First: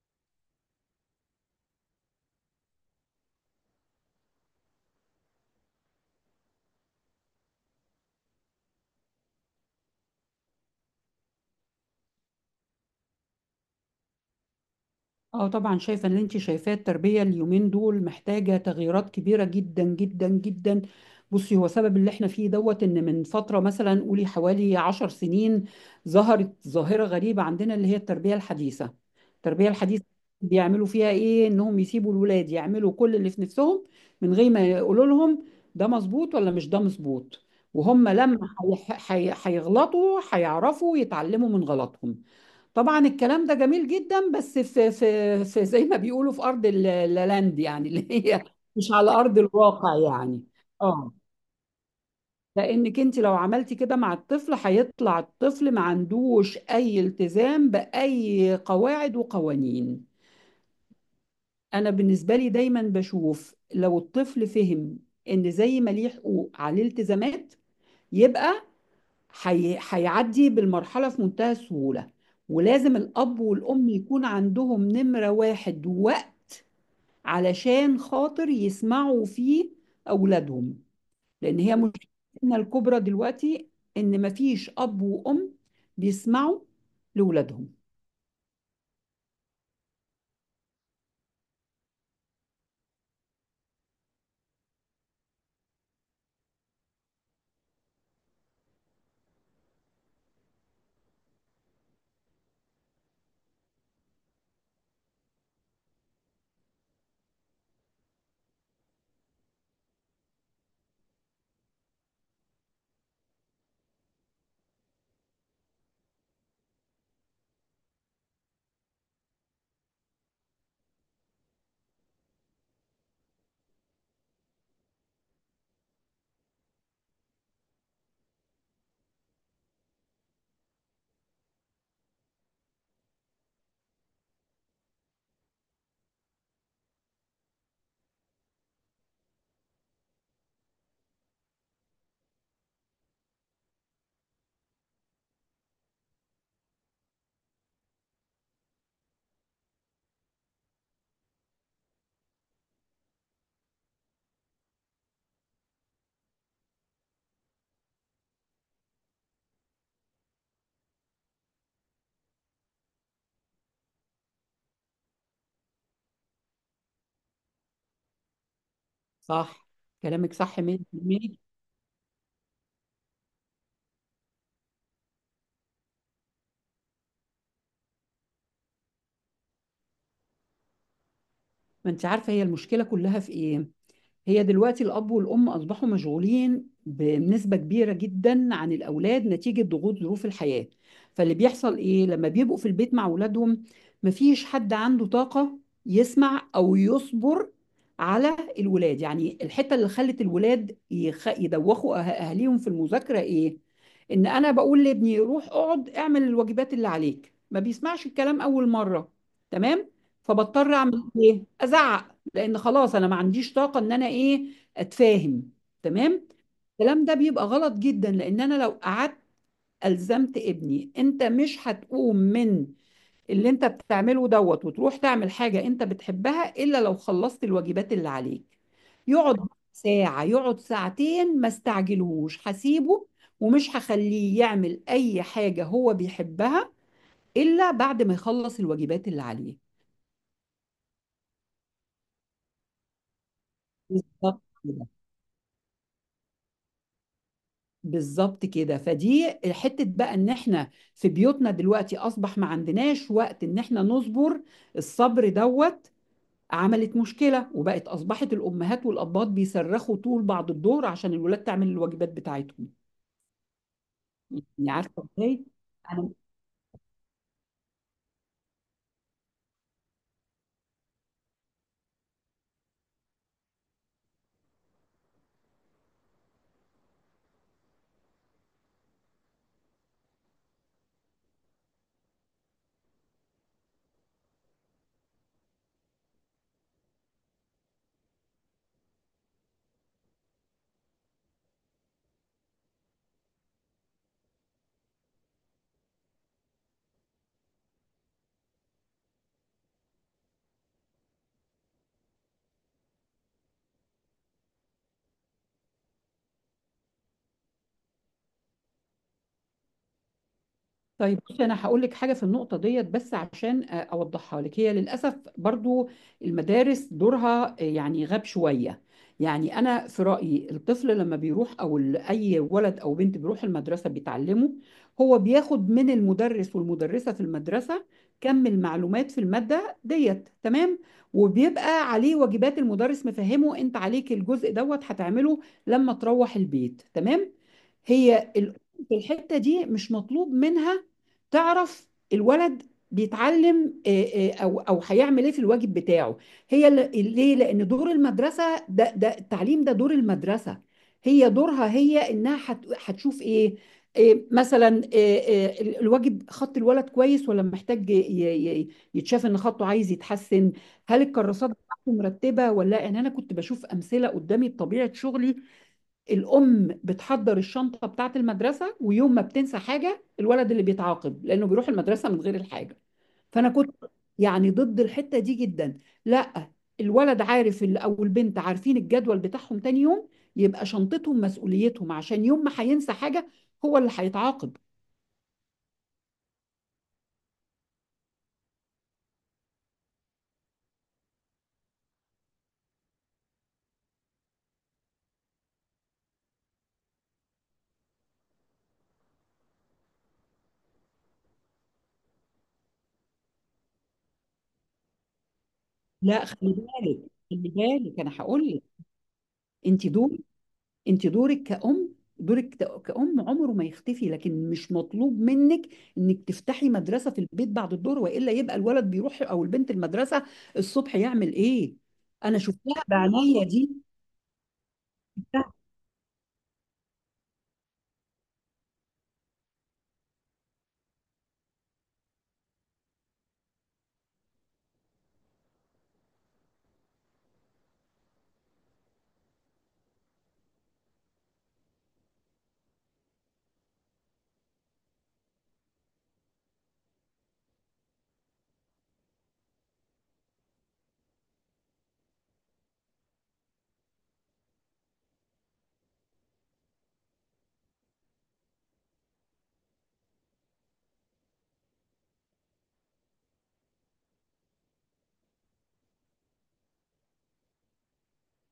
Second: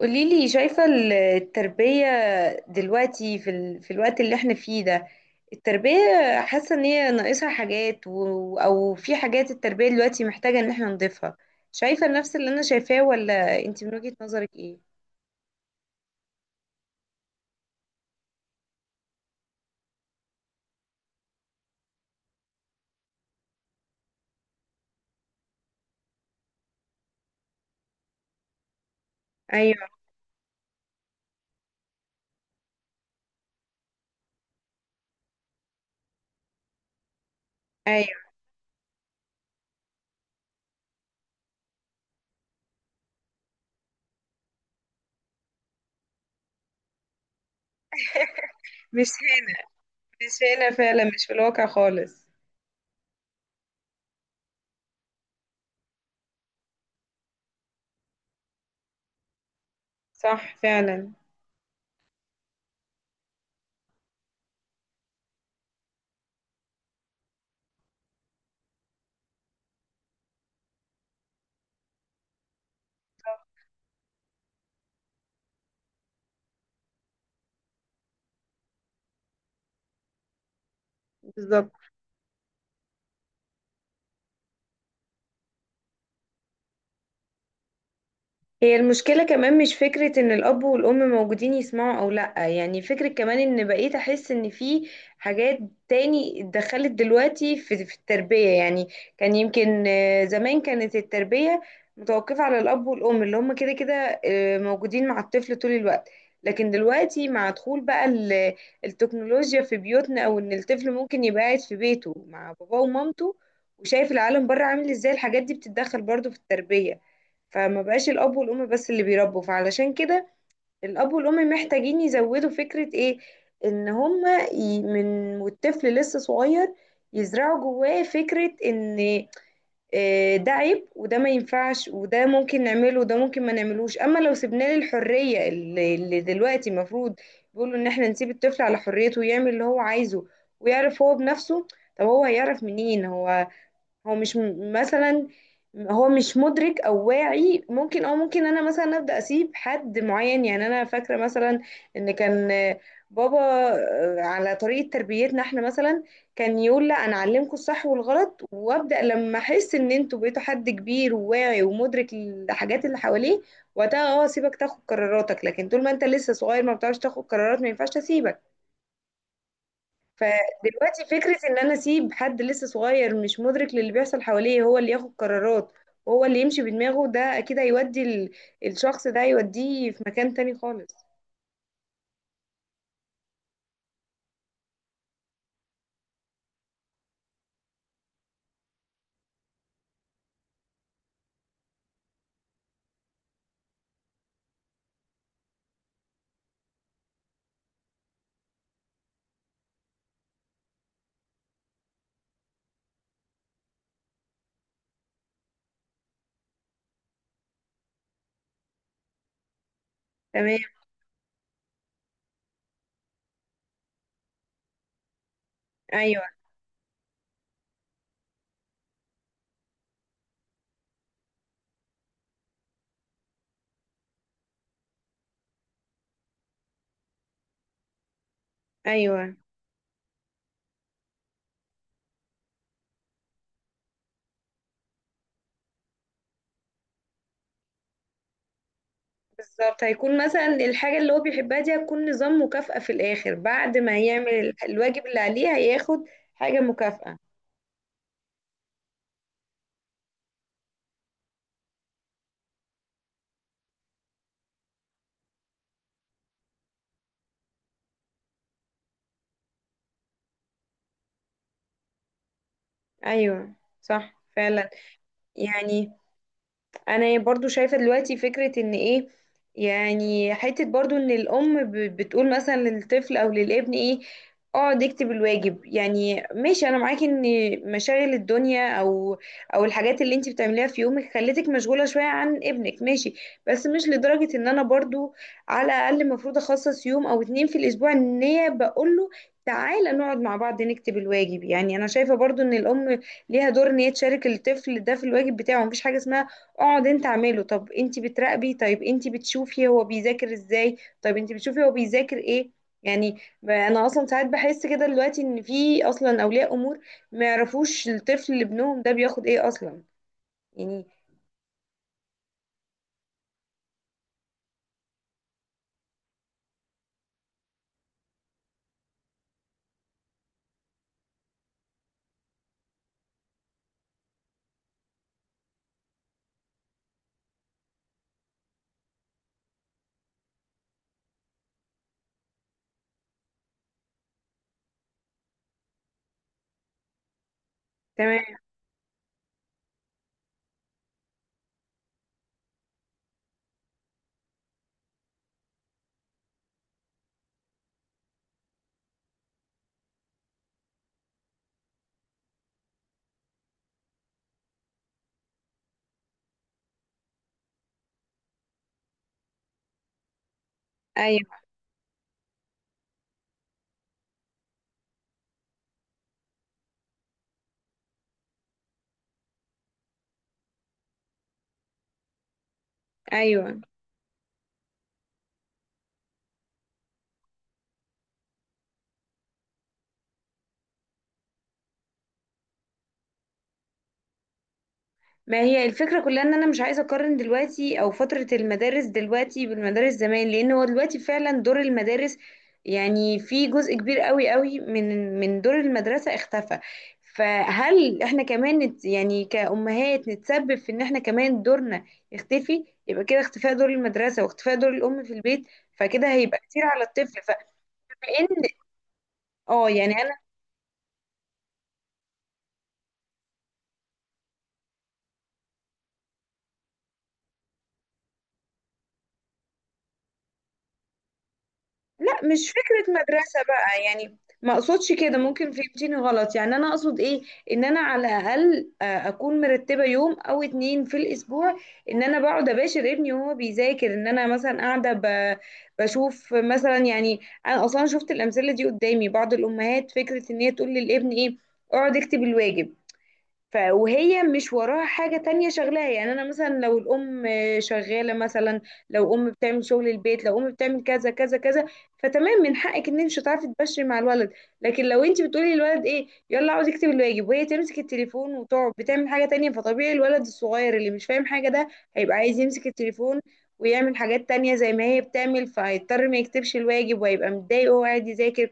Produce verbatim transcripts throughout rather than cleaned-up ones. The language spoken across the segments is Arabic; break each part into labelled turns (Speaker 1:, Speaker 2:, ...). Speaker 1: قوليلي شايفة التربية دلوقتي في, ال... في الوقت اللي احنا فيه ده. التربية، حاسة ان هي ناقصها حاجات و... او في حاجات التربية دلوقتي محتاجة ان احنا نضيفها. شايفة نفس اللي انا شايفاه ولا انت من وجهة نظرك ايه؟
Speaker 2: اه، طبعا شايفه ان انت شايفاه التربيه اليومين دول محتاجه تغييرات كبيره جدا جدا جدا. بصي، هو سبب اللي احنا فيه دوت ان من فتره، مثلا قولي حوالي عشر سنين، ظهرت ظاهره غريبه عندنا اللي هي التربيه الحديثه التربيه
Speaker 1: ايوه.
Speaker 2: الحديثه بيعملوا فيها ايه؟ انهم يسيبوا الولاد يعملوا كل اللي في نفسهم من غير ما يقولوا لهم ده مظبوط ولا مش ده مظبوط، وهم
Speaker 1: ايوه.
Speaker 2: لما هيح- هي- هيغلطوا هيعرفوا يتعلموا من غلطهم. طبعا الكلام ده جميل جدا، بس في في في زي ما بيقولوا في ارض ال- اللاند يعني، اللي هي مش
Speaker 1: مش
Speaker 2: على ارض
Speaker 1: هنا.
Speaker 2: الواقع يعني.
Speaker 1: مش هنا فعلا،
Speaker 2: اه،
Speaker 1: مش في الواقع خالص.
Speaker 2: لانك انت لو عملتي كده مع الطفل هيطلع الطفل ما عندوش اي التزام باي قواعد وقوانين.
Speaker 1: صح فعلا.
Speaker 2: انا بالنسبه لي دايما بشوف لو الطفل فهم ان زي ما ليه حقوق عليه التزامات، يبقى حي... هيعدي بالمرحلة في منتهى السهولة. ولازم الأب والأم يكون عندهم نمرة واحد وقت، علشان خاطر يسمعوا فيه أولادهم. لأن
Speaker 1: بالظبط.
Speaker 2: هي مشكلتنا الكبرى دلوقتي إن مفيش أب وأم بيسمعوا لأولادهم.
Speaker 1: هي المشكلة كمان مش فكرة ان الاب والام موجودين يسمعوا او لا، يعني فكرة كمان ان بقيت احس ان في حاجات تاني اتدخلت دلوقتي في, في التربية. يعني كان يمكن آه، زمان كانت التربية متوقفة على الاب والام اللي هم كده كده آه، موجودين مع الطفل طول الوقت. لكن دلوقتي مع دخول بقى ال- التكنولوجيا في بيوتنا، او ان الطفل ممكن يبقى قاعد في بيته مع باباه ومامته وشايف العالم بره عامل ازاي الحاجات دي بتتدخل برضو في التربية. فما بقاش الاب والام بس اللي بيربوا، فعلشان كده الاب والام محتاجين يزودوا فكرة ايه، ان هما ي- من والطفل لسه صغير يزرعوا جواه فكرة ان آه، ده عيب وده ما ينفعش وده ممكن نعمله وده ممكن ما نعملوش. اما لو سيبنا له الحرية اللي اللي دلوقتي المفروض بيقولوا ان احنا نسيب الطفل على حريته ويعمل اللي هو عايزه ويعرف هو بنفسه. طب هو هيعرف منين؟ هو هو مش م- مثلا هو مش مدرك او واعي. ممكن، او ممكن انا مثلا ابدا اسيب حد معين، يعني انا فاكره مثلا ان كان بابا آه، على طريقه تربيتنا احنا مثلا كان يقول لا انا اعلمكم الصح والغلط، وابدا لما احس ان انتوا بقيتوا حد كبير وواعي ومدرك الحاجات اللي حواليه وقتها اه اسيبك تاخد قراراتك. لكن طول ما انت لسه صغير ما بتعرفش تاخد قرارات، ما ينفعش اسيبك.
Speaker 2: صح، كلامك صح
Speaker 1: فدلوقتي فكرة
Speaker 2: مية بالمية.
Speaker 1: ان انا اسيب حد لسه صغير مش مدرك للي بيحصل حواليه هو اللي ياخد قرارات وهو اللي يمشي بدماغه، ده اكيد هيودي ال- الشخص ده هيوديه في مكان تاني خالص.
Speaker 2: ما أنت عارفة هي المشكلة كلها في إيه؟ هي دلوقتي الأب والأم أصبحوا مشغولين بنسبة كبيرة جدا عن الأولاد نتيجة ضغوط ظروف الحياة. فاللي بيحصل إيه لما بيبقوا في البيت مع أولادهم؟ مفيش حد عنده طاقة يسمع أو يصبر على الولاد. يعني الحتة اللي خلت الولاد يخ... يدوخوا أه- أهاليهم في المذاكرة إيه؟ إن أنا بقول لابني روح اقعد اعمل الواجبات اللي عليك، ما بيسمعش الكلام أول مرة، تمام،
Speaker 1: تمام.
Speaker 2: فبضطر أعمل إيه؟ أزعق، لان خلاص انا ما عنديش طاقه ان انا ايه، اتفاهم،
Speaker 1: ايوه.
Speaker 2: تمام. الكلام ده بيبقى غلط جدا، لان انا لو قعدت الزمت ابني انت مش هتقوم من اللي انت بتعمله دوت وتروح تعمل حاجة انت بتحبها الا لو خلصت الواجبات اللي عليك،
Speaker 1: ايوه.
Speaker 2: يقعد ساعة يقعد ساعتين، ما استعجلهوش، هسيبه ومش هخليه يعمل اي حاجة هو بيحبها الا بعد ما يخلص الواجبات اللي عليه.
Speaker 1: بالظبط، هيكون مثلا الحاجة اللي هو بيحبها دي هتكون نظام مكافأة في الاخر، بعد ما هيعمل
Speaker 2: بالظبط
Speaker 1: ال-
Speaker 2: كده.
Speaker 1: الواجب اللي عليه هياخد حاجة مكافأة.
Speaker 2: بالظبط كده، فدي حتة بقى ان احنا في بيوتنا دلوقتي اصبح ما عندناش وقت ان احنا نصبر. الصبر دوت عملت مشكلة، وبقت اصبحت الامهات والابات بيصرخوا طول بعد الظهر عشان الولاد تعمل الواجبات بتاعتهم.
Speaker 1: ايوه. صح فعلا.
Speaker 2: يعني عارفة ازاي؟
Speaker 1: يعني
Speaker 2: انا،
Speaker 1: انا برضو شايفة دلوقتي فكرة ان ايه، يعني حتة برضو ان الام ب- بتقول مثلا للطفل او للابن ايه، اقعد اكتب الواجب. يعني ماشي، انا معاكي ان مشاغل الدنيا او او الحاجات اللي انت بتعمليها في يومك خلتك مشغولة شوية عن ابنك، ماشي. بس مش لدرجة ان انا برضو، على الاقل المفروض اخصص يوم او اتنين في الاسبوع ان هي بقول له تعالى نقعد مع بعض نكتب الواجب. يعني انا شايفة برضو ان الام ليها دور ان هي تشارك الطفل ده في الواجب بتاعه. مفيش حاجة اسمها اقعد انت اعمله. طب انت بتراقبي؟ طيب انت بتشوفي هو بيذاكر ازاي؟ طيب انت بتشوفي هو بيذاكر ايه؟ يعني، ب- انا اصلا ساعات بحس كده دلوقتي ان في اصلا اولياء امور ما يعرفوش الطفل اللي ابنهم ده بياخد ايه اصلا، يعني.
Speaker 2: طيب بصي، انا هقول لك حاجه في النقطه ديت، بس عشان آه، اوضحها لك. هي للاسف برضو المدارس دورها آه، يعني غاب شويه. يعني انا في رايي الطفل لما بيروح، او ال- اي ولد او بنت بيروح المدرسه بيتعلمه، هو بياخد من المدرس والمدرسه في المدرسه كم المعلومات في الماده ديت، تمام؟ وبيبقى عليه واجبات، المدرس مفهمه انت عليك الجزء دوت هتعمله لما تروح البيت، تمام؟
Speaker 1: تمام.
Speaker 2: هي الأم في الحتة دي مش مطلوب منها تعرف الولد بيتعلم آه، آه، او او هيعمل ايه في الواجب بتاعه. هي ل- ليه؟ لان دور المدرسة ده ده التعليم، ده دور المدرسة. هي دورها هي انها هت- هتشوف ايه؟ آه، مثلا آه، آه، ال- الواجب، خط الولد كويس ولا محتاج ي- ي- ي- يتشاف ان خطه عايز يتحسن، هل
Speaker 1: ايوه.
Speaker 2: الكراسات بتاعته مرتبه ولا لا. يعني انا كنت بشوف امثله قدامي بطبيعه شغلي. الأم بتحضر الشنطة بتاعة المدرسة، ويوم ما بتنسى حاجة، الولد اللي بيتعاقب لأنه بيروح المدرسة من غير الحاجة، فأنا
Speaker 1: ايوه.
Speaker 2: كنت يعني ضد الحتة دي جدا. لا، الولد عارف ال- أو البنت عارفين الجدول بتاعهم تاني يوم، يبقى شنطتهم مسؤوليتهم، عشان يوم ما هينسى حاجة هو اللي هيتعاقب.
Speaker 1: ما هي الفكرة كلها ان انا مش عايزة اقارن دلوقتي او فترة المدارس دلوقتي بالمدارس زمان، لان هو دلوقتي فعلا دور المدارس، يعني في جزء كبير قوي قوي من من دور المدرسة اختفى. فهل احنا كمان نت يعني كأمهات نتسبب في ان احنا كمان دورنا يختفي؟ يبقى كده اختفاء دور المدرسة واختفاء دور الام في البيت، فكده
Speaker 2: لا،
Speaker 1: هيبقى
Speaker 2: خلي
Speaker 1: كتير على
Speaker 2: بالك،
Speaker 1: الطفل.
Speaker 2: خلي بالك
Speaker 1: فبما
Speaker 2: أنا
Speaker 1: ان
Speaker 2: هقول لك،
Speaker 1: اه
Speaker 2: أنت
Speaker 1: يعني،
Speaker 2: دول انت دورك كأم، دورك ت- كأم عمره ما يختفي، لكن مش مطلوب منك انك تفتحي مدرسة في البيت بعد الظهر، والا يبقى الولد بيروح او البنت المدرسة الصبح يعمل ايه؟
Speaker 1: لا
Speaker 2: انا
Speaker 1: مش
Speaker 2: شفتها
Speaker 1: فكرة مدرسة
Speaker 2: بعناية دي،
Speaker 1: بقى، يعني ما اقصدش كده. ممكن
Speaker 2: شفتها.
Speaker 1: فهمتيني غلط. يعني انا اقصد ايه، ان انا على الاقل آه، اكون مرتبة يوم او اتنين في الاسبوع ان انا بقعد اباشر ابني وهو بيذاكر، ان انا مثلا قاعدة ب- بشوف مثلا. يعني انا اصلا شفت الامثلة دي قدامي، بعض الامهات فكرة ان هي تقول للابن ايه، اقعد اكتب الواجب. ف وهي مش وراها حاجة تانية شغلاها. يعني أنا مثلا لو الأم شغالة مثلا، لو أم بتعمل شغل البيت، لو أم بتعمل كذا كذا كذا، فتمام، من حقك إن أنت مش هتعرفي تبشري مع الولد. لكن لو أنت بتقولي للولد إيه، يلا عاوز يكتب الواجب، وهي تمسك التليفون وتقعد بتعمل حاجة تانية، فطبيعي الولد الصغير اللي مش فاهم حاجة ده هيبقى عايز يمسك التليفون ويعمل حاجات تانية زي ما هي بتعمل. فهيضطر ما يكتبش الواجب وهيبقى متضايق وهو قاعد يذاكر.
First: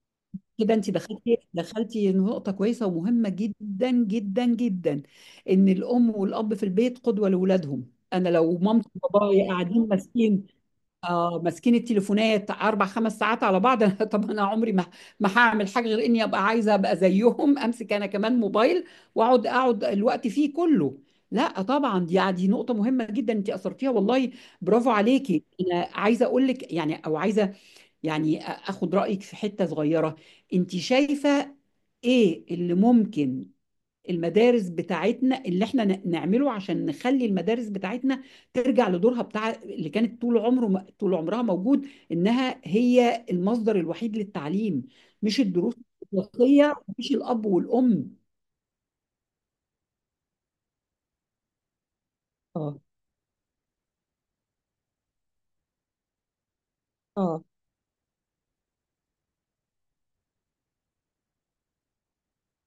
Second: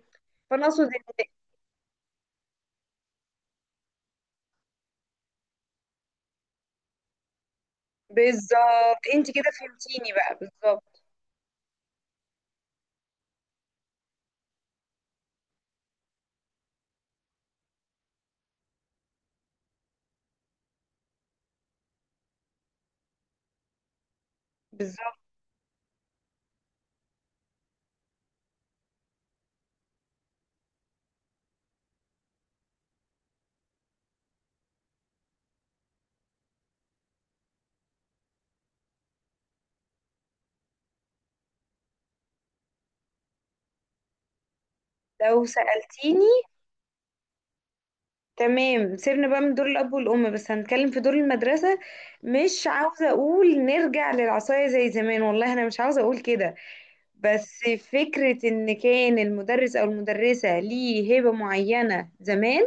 Speaker 1: فأنا
Speaker 2: كده
Speaker 1: أقصد
Speaker 2: انت
Speaker 1: إن.
Speaker 2: دخلتي دخلتي نقطة كويسة ومهمة جدا جدا جدا، ان الام والاب في البيت قدوة لاولادهم. انا لو مامتي
Speaker 1: بالظبط، أنت
Speaker 2: وبابايا
Speaker 1: كده
Speaker 2: قاعدين
Speaker 1: فهمتيني بقى،
Speaker 2: ماسكين،
Speaker 1: بالظبط.
Speaker 2: اه، ماسكين التليفونات اربع خمس ساعات على بعض، أنا طب انا عمري ما ما هعمل حاجه غير اني ابقى عايزه ابقى زيهم، امسك انا كمان موبايل واقعد اقعد الوقت فيه كله. لا طبعا، دي دي نقطه مهمه جدا انت اثرتيها والله، برافو
Speaker 1: بالظبط.
Speaker 2: عليكي. انا عايزه اقول لك يعني، او عايزه يعني أ- اخد رايك في حته صغيره. انت شايفه ايه اللي ممكن المدارس بتاعتنا اللي احنا ن- نعمله عشان نخلي المدارس بتاعتنا ترجع لدورها بتاع اللي كانت طول عمره، طول عمرها موجود، انها هي المصدر الوحيد للتعليم، مش
Speaker 1: لو
Speaker 2: الدروس،
Speaker 1: سألتيني،
Speaker 2: الوصية، مش الاب والام.
Speaker 1: تمام، سيبنا بقى من دور الأب والأم، بس هنتكلم في دور المدرسة. مش
Speaker 2: اه،
Speaker 1: عاوزة أقول نرجع للعصاية زي زمان، والله أنا مش عاوزة أقول كده.
Speaker 2: اه،
Speaker 1: بس فكرة إن كان المدرس أو المدرسة ليه هيبة معينة زمان،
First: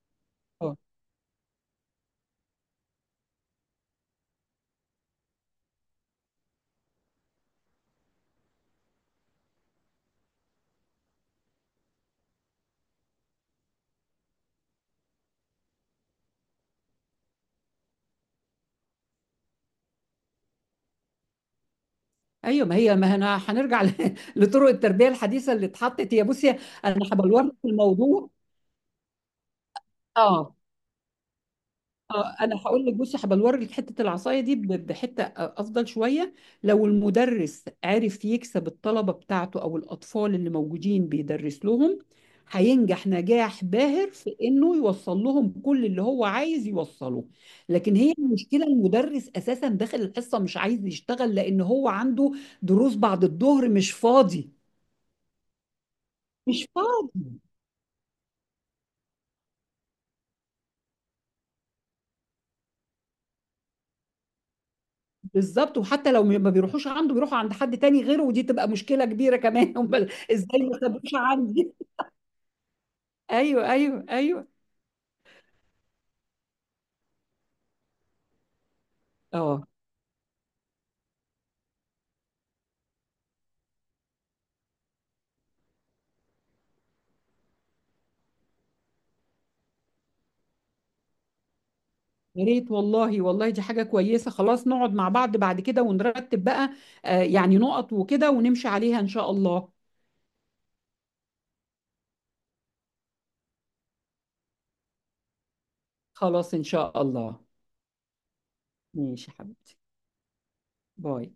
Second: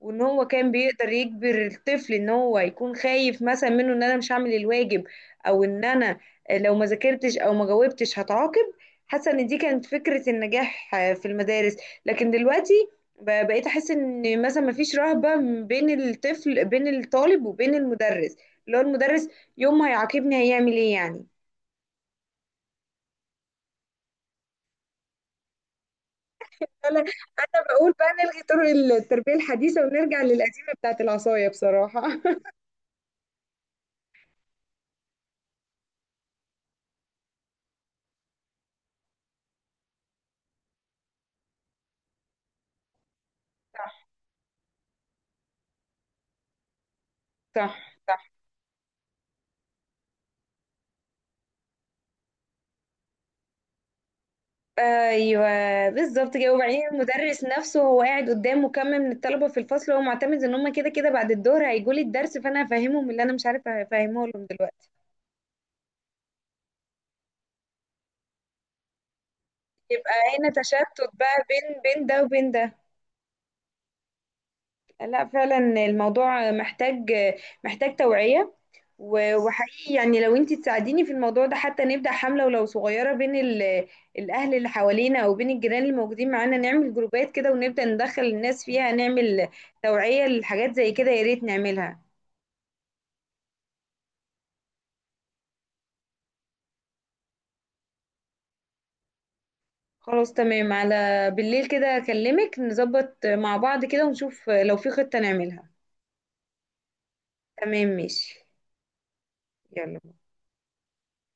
Speaker 1: وان هو كان
Speaker 2: اه.
Speaker 1: بيقدر يجبر الطفل ان هو يكون خايف مثلا منه ان انا مش هعمل الواجب، او ان انا لو ما ذاكرتش او ما جاوبتش هتعاقب. حاسه ان دي كانت فكره النجاح في المدارس. لكن دلوقتي ب- بقيت احس ان مثلا ما فيش رهبه بين الطفل، بين الطالب وبين المدرس، اللي هو المدرس يوم ما هيعاقبني هيعمل ايه يعني؟
Speaker 2: ايوه، ما هي، ما انا هنرجع ل- لطرق التربيه الحديثه اللي اتحطت. هي، بصي انا
Speaker 1: انا
Speaker 2: هبلور
Speaker 1: انا
Speaker 2: في
Speaker 1: بقول بقى
Speaker 2: الموضوع.
Speaker 1: نلغي طرق التربيه الحديثه ونرجع
Speaker 2: اه،
Speaker 1: للقديمه بتاعت العصايه بصراحه
Speaker 2: اه، انا هقول لك، بصي، هبقى اوريك حته العصايه دي ب- بحته آه، افضل شويه. لو المدرس عرف يكسب الطلبه بتاعته او الاطفال اللي موجودين بيدرس لهم، هينجح نجاح باهر في انه يوصل لهم كل اللي هو عايز يوصله. لكن
Speaker 1: صح.
Speaker 2: هي
Speaker 1: صح.
Speaker 2: المشكله، المدرس اساسا داخل الحصه مش عايز يشتغل، لان هو عنده دروس بعد الظهر، مش فاضي،
Speaker 1: ايوه، بالظبط كده.
Speaker 2: مش
Speaker 1: وبعدين
Speaker 2: فاضي.
Speaker 1: المدرس نفسه هو قاعد قدام مكمل من الطلبه في الفصل وهو معتمد ان هم كده كده بعد الظهر هيجوا لي الدرس، فانا هفهمهم اللي انا مش عارفه افهمه لهم دلوقتي.
Speaker 2: بالظبط، وحتى لو ما بيروحوش عنده بيروحوا عند حد تاني غيره، ودي تبقى مشكلة كبيرة كمان. امال
Speaker 1: يبقى هنا
Speaker 2: ازاي ما
Speaker 1: تشتت
Speaker 2: سابوش
Speaker 1: بقى
Speaker 2: عندي؟
Speaker 1: بين بين ده وبين ده.
Speaker 2: ايوه، ايوه، ايوه.
Speaker 1: لا فعلا الموضوع محتاج محتاج توعية. و-
Speaker 2: اه.
Speaker 1: وحقيقي يعني لو انتي تساعديني في الموضوع ده حتى نبدأ حملة ولو صغيرة بين ال- الأهل اللي حوالينا أو بين الجيران اللي موجودين معانا، نعمل جروبات كده ونبدأ ندخل الناس فيها، نعمل توعية لحاجات زي كده، يا ريت نعملها.
Speaker 2: يا ريت والله، والله دي حاجة كويسة، خلاص نقعد مع بعض بعد كده ونرتب بقى، آه، يعني نقط وكده ونمشي عليها ان شاء الله.
Speaker 1: خلاص تمام، على بالليل كده أكلمك نظبط مع بعض كده ونشوف لو في خطة نعملها.
Speaker 2: خلاص ان شاء الله.
Speaker 1: تمام، ماشي.
Speaker 2: ماشي يا حبيبتي.
Speaker 1: يلا.
Speaker 2: باي.